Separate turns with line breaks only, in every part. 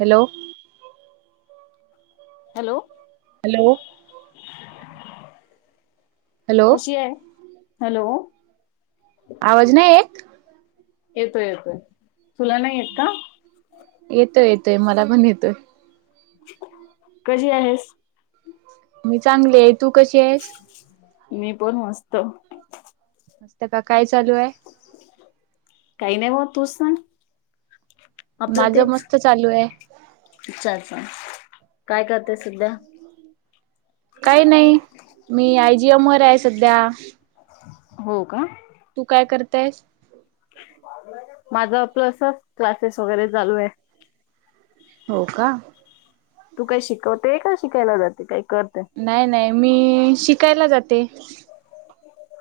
Hello
hello
hello hello
कशी आहे [inaudible] hello
आवाज नाही येत
येतोय -येतोय तुला नाही येत का?
येतोय- येतोय मला पण येतोय
[inaudible] कशी आहेस
मी चांगले आहे तू कशी आहेस?
मी पण मस्त [inaudible]
मस्त का काय चालू आहे [inaudible]
काही नाही मग तूच सांग आपलं
माझं
तेच
मस्त चालू आहे
अच्छा अच्छा काय करते सध्या
काही नाही मी आयजीएम वर आहे सध्या
हो का
तेच
माझा आपलसच क्लासेस वगैरे चालू आहे.
हो का?
तू काय शिकवते का शिकायला जाते. काय
नाही नाही मी शिकायला जाते.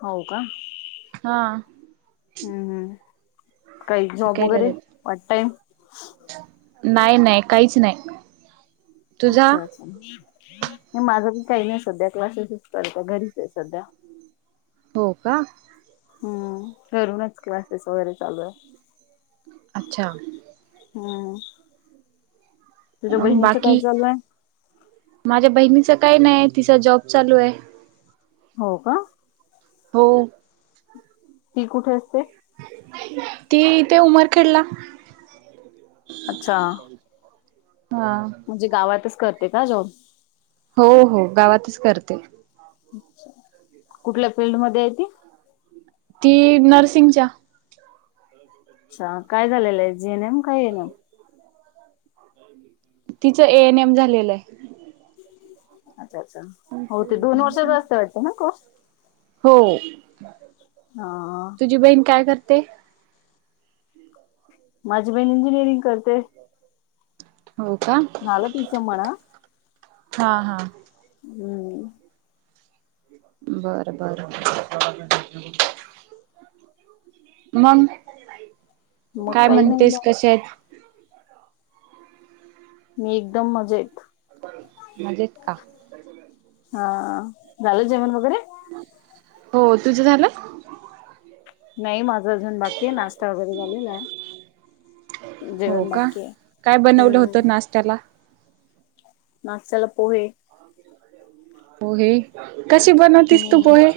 हो का.
हा.
हम्म हम्म. काही जॉब
शिकायला
वगैरे,
जाते
पार्ट टाइम.
नाही नाही काहीच नाही. तुझा
अच्छा अच्छा. माझं की काही नाही सध्या क्लासेसच करत घरीच आहे सध्या.
हो का?
हम्म ठरूनच क्लासेस वगैरे चालू हाय.
अच्छा.
हम.
मग बाकी,
आहे?
माझ्या बहिणी तिच काही नाही तिचा जॉब चालू आहे.
हो का?
हो
ती कुठे असते.
ती इथे उमरखेडला
अच्छा.
हा
म्हणजे गावातच करते का जॉब?
हो हो गावातच करते.
कुठल्या फिल्ड मध्ये आहे ती?
ती नर्सिंगच्या.
अच्छा काय झालेलं आहे जीनम का येनम?
तिचं ए एन एम झालेलं आहे.
हो ते दोन वर्ष जास्त वाटत ना कोर्स.
हो,
हा
तुझी बहीण काय करते?
माझी बहिण इंजिनिअरिंग करते.
हो का
[unintelligible]
हा हा.
हम.
बर बर. मग
मग
काय
काही नाही बा
म्हणतेस कशेत आहेत?
मी एकदम मजेत.
मजेत का?
हा, झालं जेवन वैगरे?
हो, तुझं झालं?
नाही माझा अजून बाकी आहे नाश्ता वगैरे झालेला आहे.
हो
जेवण
का?
बाकी आहे.
काय बनवलं
हम्म
होतं नाश्त्याला?
नाश्त्याला पोहे.
पोहे. बनवतेस तू
हम्म
पोहे.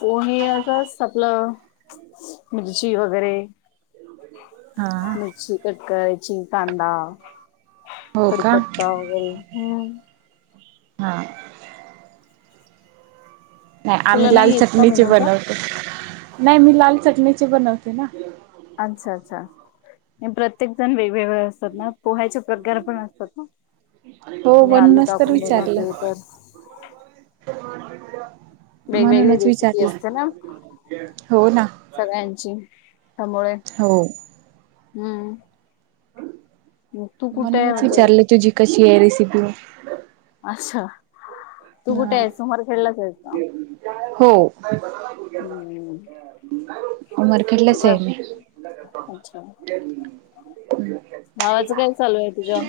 पोहे असंच आपलं मिरची वगैरे.
हा
मिरची कट करायची कांदा.
हो का
कडीपत्ता वगैरे हम.
हा. नाही आम्ही
तुला
लाल
नाही येत का
चटणीचे
बनवता
बनवते, नाही मी लाल चटणीचे बनवते ना.
अच्छा अच्छा प्रत्येक जण वेगवेगळ, ात ना पोहायचे प्रकार पण असतात ना.
हो
कुणी
बन
आलू
नस तर
टाकून
विचारलं.
बनवते तर वेगवेगळी
म्हणूनच
रेसिपी
विचारलं
असते ना.
हो ना
सगळ्यांची त्यामुळे
हो
हम्म. तू कुठे आहे
म्हणूनच
म्हणजे
विचारले तुझी कशी आहे रेसिपी.
अच्छा तू कुठे
ह
आहे सुमार खेळलाच आहे.
होमरकेटलाच
तुझ्या
आहे मी..
अच्छा! भावाचं काय चालू आहे तुझ्या?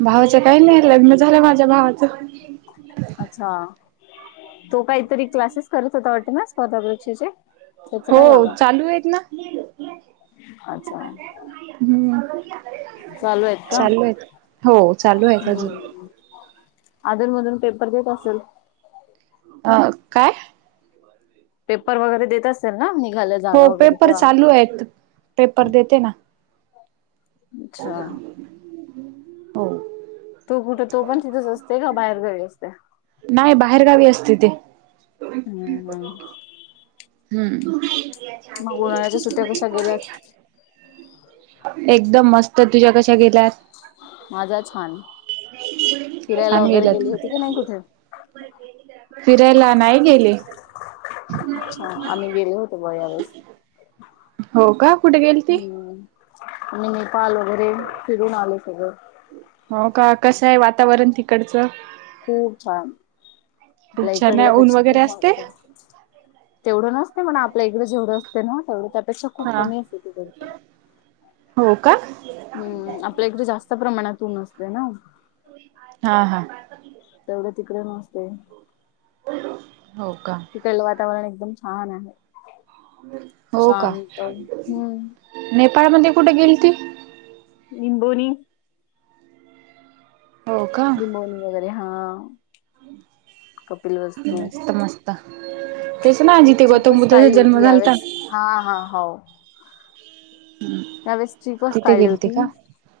भावाचं काही नाही लग्न झालं माझ्या भावाचं.
अच्छा तो काहीतरी क्लासेस करत होता वाटते ना? स्पर्धा परीक्षेचे त्याच
हो
काय झालं
चालू आहेत ना
अच्छा
हम्म.
चालू आहेत का
चालू आहेत हो चालू आहेत अजून
हम्. अधून मधून पेपर देत असेल?
अ काय?
पेपर वगैरे देत असेल ना मी?
हो पेपर चालू आहेत, पेपर देते ना.
अच्छा
हो.
तू कुठे तो पण तिथेच असते का बाहेर गावी असते
[unintelligible] नाही बाहेरगावी असते ते.
हम्म हम्म
हम्म.
मग उन्हाळ्याच्या सुट्ट्या कशा गेल्यात
[inaudible] एकदम मस्त तुझ्या कशा गेल्यात.
माझा छान फिरायला
छान
वगैरे
गेल्यात
गेली होती
का
की नाही कुठे?
फिरायला नाही गेले.
अच्छा आम्ही गेल होतो यावेळेस
हो का कुठे गेल ती?
आणि नेपाल वगैरे फिरून आले सगळं.
हो का कसं आहे वातावरण तिकडचं?
खूप छान
खूप
आपल्या
छान आहे ऊन
इकडल्यापेक्षा
वगैरे
खूप
असते?
वागते. तेवढं नसते मण आपल्या इकडें जेवढं असते ना तेवढं. पेक्षा खूप
हा
कमी असते तिकडे.
हो का
हम्म आपल्या इकडे जास्त प्रमाणात ऊन असते ना.
हा हा.
तेवढ तिकडे नसते.
हो का.
तिकलं वातावरण एकदम छान आहे.
हो का
शांत हम्म
नेपाळमध्ये कुठे गेलीती
निंबोनी.
हो का
लबोनी वगैरे. हा कपिल वस्तू
मस्त मस्त. तेच ना
मी
जिथे गौतम
ट्रिपच
बुद्धाचा
काढली
जन्म
होती
झालता
यावेळेस हा हा हो. त्यावेस्ट्रीपच
तिथे
काढली
गेलती का?
होती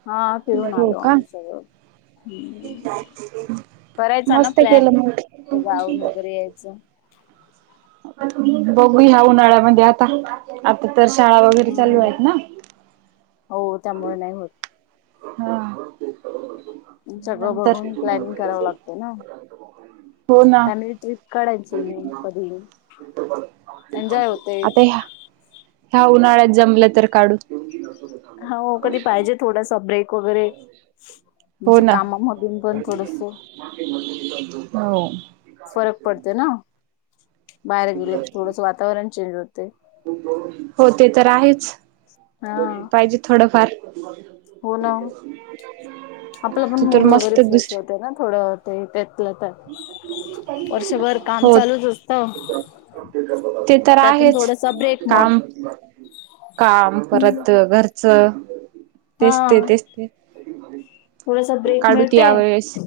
हा फिरून
हो
आलो
का
आम्ही सगळ.
[inaudible]
करायचा ना
मस्त
प्लॅन.
केलं
जाऊन
मग
वगैरे यायचं
बघू ह्या उन्हाळ्यामध्ये आता आता. तर शाळा वगैरे
हम्म
चालू आहेत ना
हो त्यामुळे नाही होत
हा
सगळं
नंतर
बघून प्लॅनिंग करावं लागत ना.
हो ना
फॅमिली ट्रिप काढायची कधी. एन्जॉय होते.
आता ह्या ह्या उन्हाळ्यात जमलं तर काढू.
हो कधी पाहिजे थोडासा ब्रेक वगैरे
हो
म्हणजे
ना
कामामधून पण थोडंसं
हो.
फरक पडते ना. बाहेर गेलो तर थोडस वातावरण चेंज होते.
हो ते तर आहेच.
हा
पाहिजे थोडंफार.
आपलं पण
तू तर
मूड वगैरे
मस्त
फ्रेश होत
दुसरी
ना थोडं ते त्यातल्या त्यात. वर्षभर काम
हो
चालूच असत.
ते तर आहेच
मग
काम काम परत घर च तेच
हा
ते तेच ते.
ते ब्रेक
काढू त
मिळते.
यावेेळेस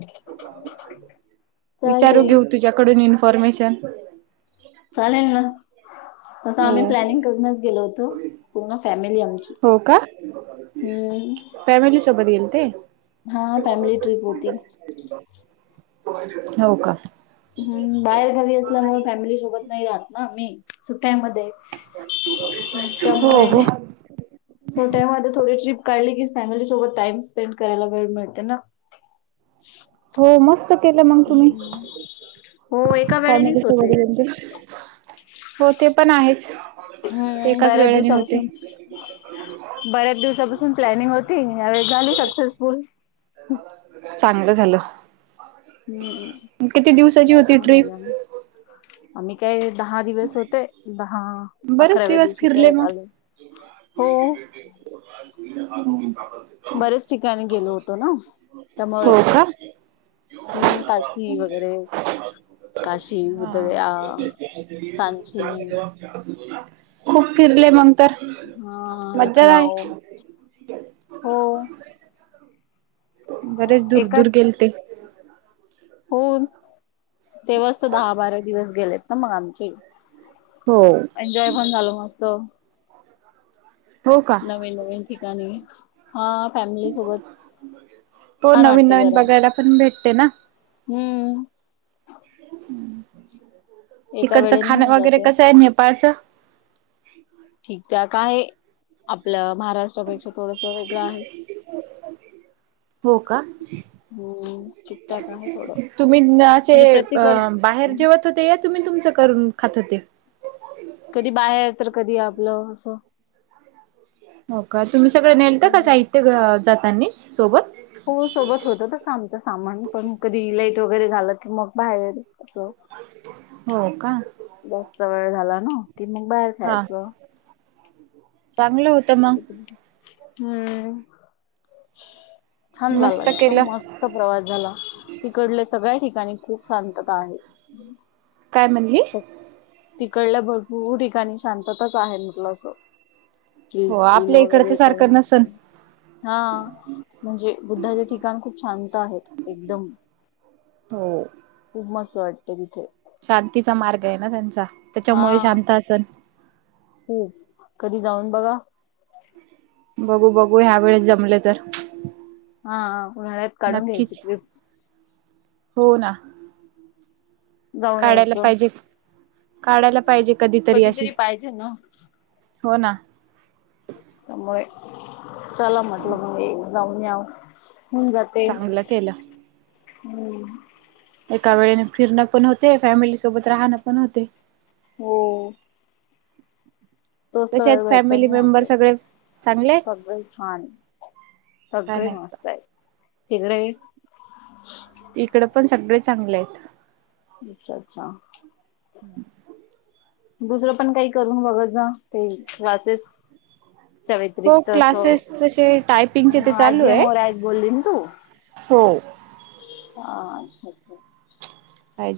विचारू
चालते
घेऊ तुझ्याकडून इन्फॉर्मेशन,
चालेन ना. तसं
हो
आम्ही प्लॅनिंग करूनच गेलो होतो पूर्ण फॅमिली आमची.
हो का
हम्म.
फॅमिली सोबत गेल ते
हा फॅमिली ट्रिप होती
हो का
हम्म बाहेर घरी असल्यामुळे फॅमिली सोबत नाही राहत ना मी काय ते मग
हो हो
त्यामुळे सुट्ट्या मध्ये थोडीशी काळली की फॅमिली सोबत टाईम स्पेंड करायला वेळ मिळते ना.
हो मस्त केलं मग तुम्ही?
हो एका
फॅमिली
वेळेनेच होते
सोबत एन्जॉय हो ते पण आहेच.
हम्म
एकाच
बऱ्याच
वेळाने
दिवसापासून
होते
बऱ्याच दिवसापासून प्लॅनिंग होती. यावेळेस झाली सक्सेसफुल
चांगलं झालं
हम्म
किती दिवसाची
मग
होती
जाऊन
ट्रीप?
आल्या आम्ही आम्ही काय दहा दिवस होते दहा
बरेच
अकराव्या
दिवस
दिवशी
फिरले
परत
मग
आलो. हो. बरेच ठिकाणी गेलो होतो ना त्यामुळे.
हो का
हम्म काशी वगैरे काशी,
हा
उदरया, सांची,
खूप फिरले मग तर
हा
मजा आहे.
लखनऊ हो
बरेच दूर दूर
एकाच
गेल ते.
हो तेव्हास तर दहा, बारा दिवस गेलेत ना मग आमचे.
हो
एन्जॉय पण झालो मस्त.
हो का
नवीन, नवीन ठिकाणी. हा फॅमिली सोबत छान वाटते जरा.
ते ना.
हम्म. एका
तिकडचं
वेळेने
खाण
होऊन
वगैरे
जाते
कसं आहे नेपाळचं?
ठीक त्या काय आपलं महाराष्ट्रापेक्षा थोडस वेगळं आहे. [inaudible]
हो का?
हम्म चिकट आहे थोडं.
तुम्ही असे
म्हणजे
अ
प्रत्येक
बाहेर जेवत होते या तुम्ही तुमचं करून खात होते?
कधी बाहेर तर कधी आपलं असं.
हो का तुम्ही सगळं नेलत का
हम्म.
साहित्य जातानी सोबत?
हो सोबत होत तस आमचं सामान पण कधी लेट वगैरे झाालं की मग बाहेर. अस
हो का
जास्त वेळ झाला ना. ति मग बाहेर
हा
खायच
चांगलं होत.
हम्म छान झाला
मस्त
एकदम
केलं
मस्त प्रवास झाला तिकडलं सगळ्या ठिकाणी खूप शांतता आहे.
काय म्हणली?
तिकडल्या भरपूर ठिकाणी शांतताच आहे म्हटलं अस.
हो आपल्या इकडच सारखं नसल?
हा म्हणजे बुद्धाचे ठिकाण खूप शांत आहेत एकदम.
हो
खूप मस्त वाटते तिथे.
शांतीचा मार्ग आहे ना त्यांचा त्याच्यामुळे शांत असल.
हो कधी जाऊन बघा.
बघू बघू ह्या वेळेस जमले तर
हा उन्हाळ्यात काढून घ्यायची
नक्कीच
ट्रीप
हो ना
जाऊन
काढायला
यायचं
पाहिजे काढायला पाहिजे.
कधीतरी पाहिजे ना.
हो ना
मुळे चला म्हटल मुळे जाऊ यावं.
चांगलं केलं.
हम्म
एका वेळेने फिरणं पण होते फॅमिली सोबत राहणं पण होते.
हो तोच तर
कसे आहेत
वेळ
फॅमिली
भेटतो
मेंबर
आपल्याला
सगळे चांगले आहेत
सर्व छान
छान
सगळे
आहेत का
मस्त आहे तिकडे?
इकड पण सगळे चांगले आहेत.
अच्छा अच्छा
[unintelligible]
दुसरं पण काही करून बघत जा क्लासेस
हो
याव्यतिरिक्त असं
क्लासेस तसे टायपिंगचे ते चालू
आजी
आहे
म राज बोलली ना तू
हो
हा अच्छा अच्छा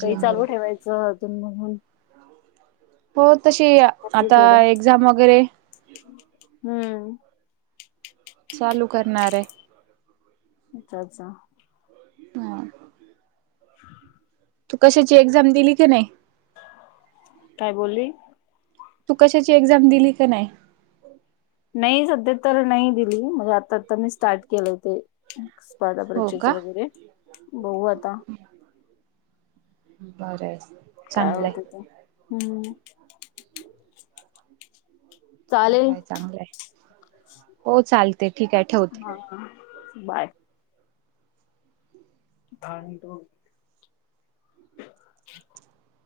काही
वर
चालू ठेवायचं अधून मधून?
हो तशी आता
थोडं
एक्झाम वगैरे.
हो
चालू करणार आहे.
अच्छा अच्छा
ह तू कशाची एक्झाम दिली की नाही?
काय बोलली
तू कशाची एक्झाम दिली का नाही?
नाही सध्या तर नाही दिली म्हणजे आता आता मी स्टार्ट केलं ते. आता
हो
परीक्षेच
का
वगैरे बघू आता.
बरंच
कात हम्म [inaudible] चालेल
चांगलायं चांगलंय हो चालते. ठीक आहे ठेवते.
हा बाय धान त [inaudible] [unintelligible]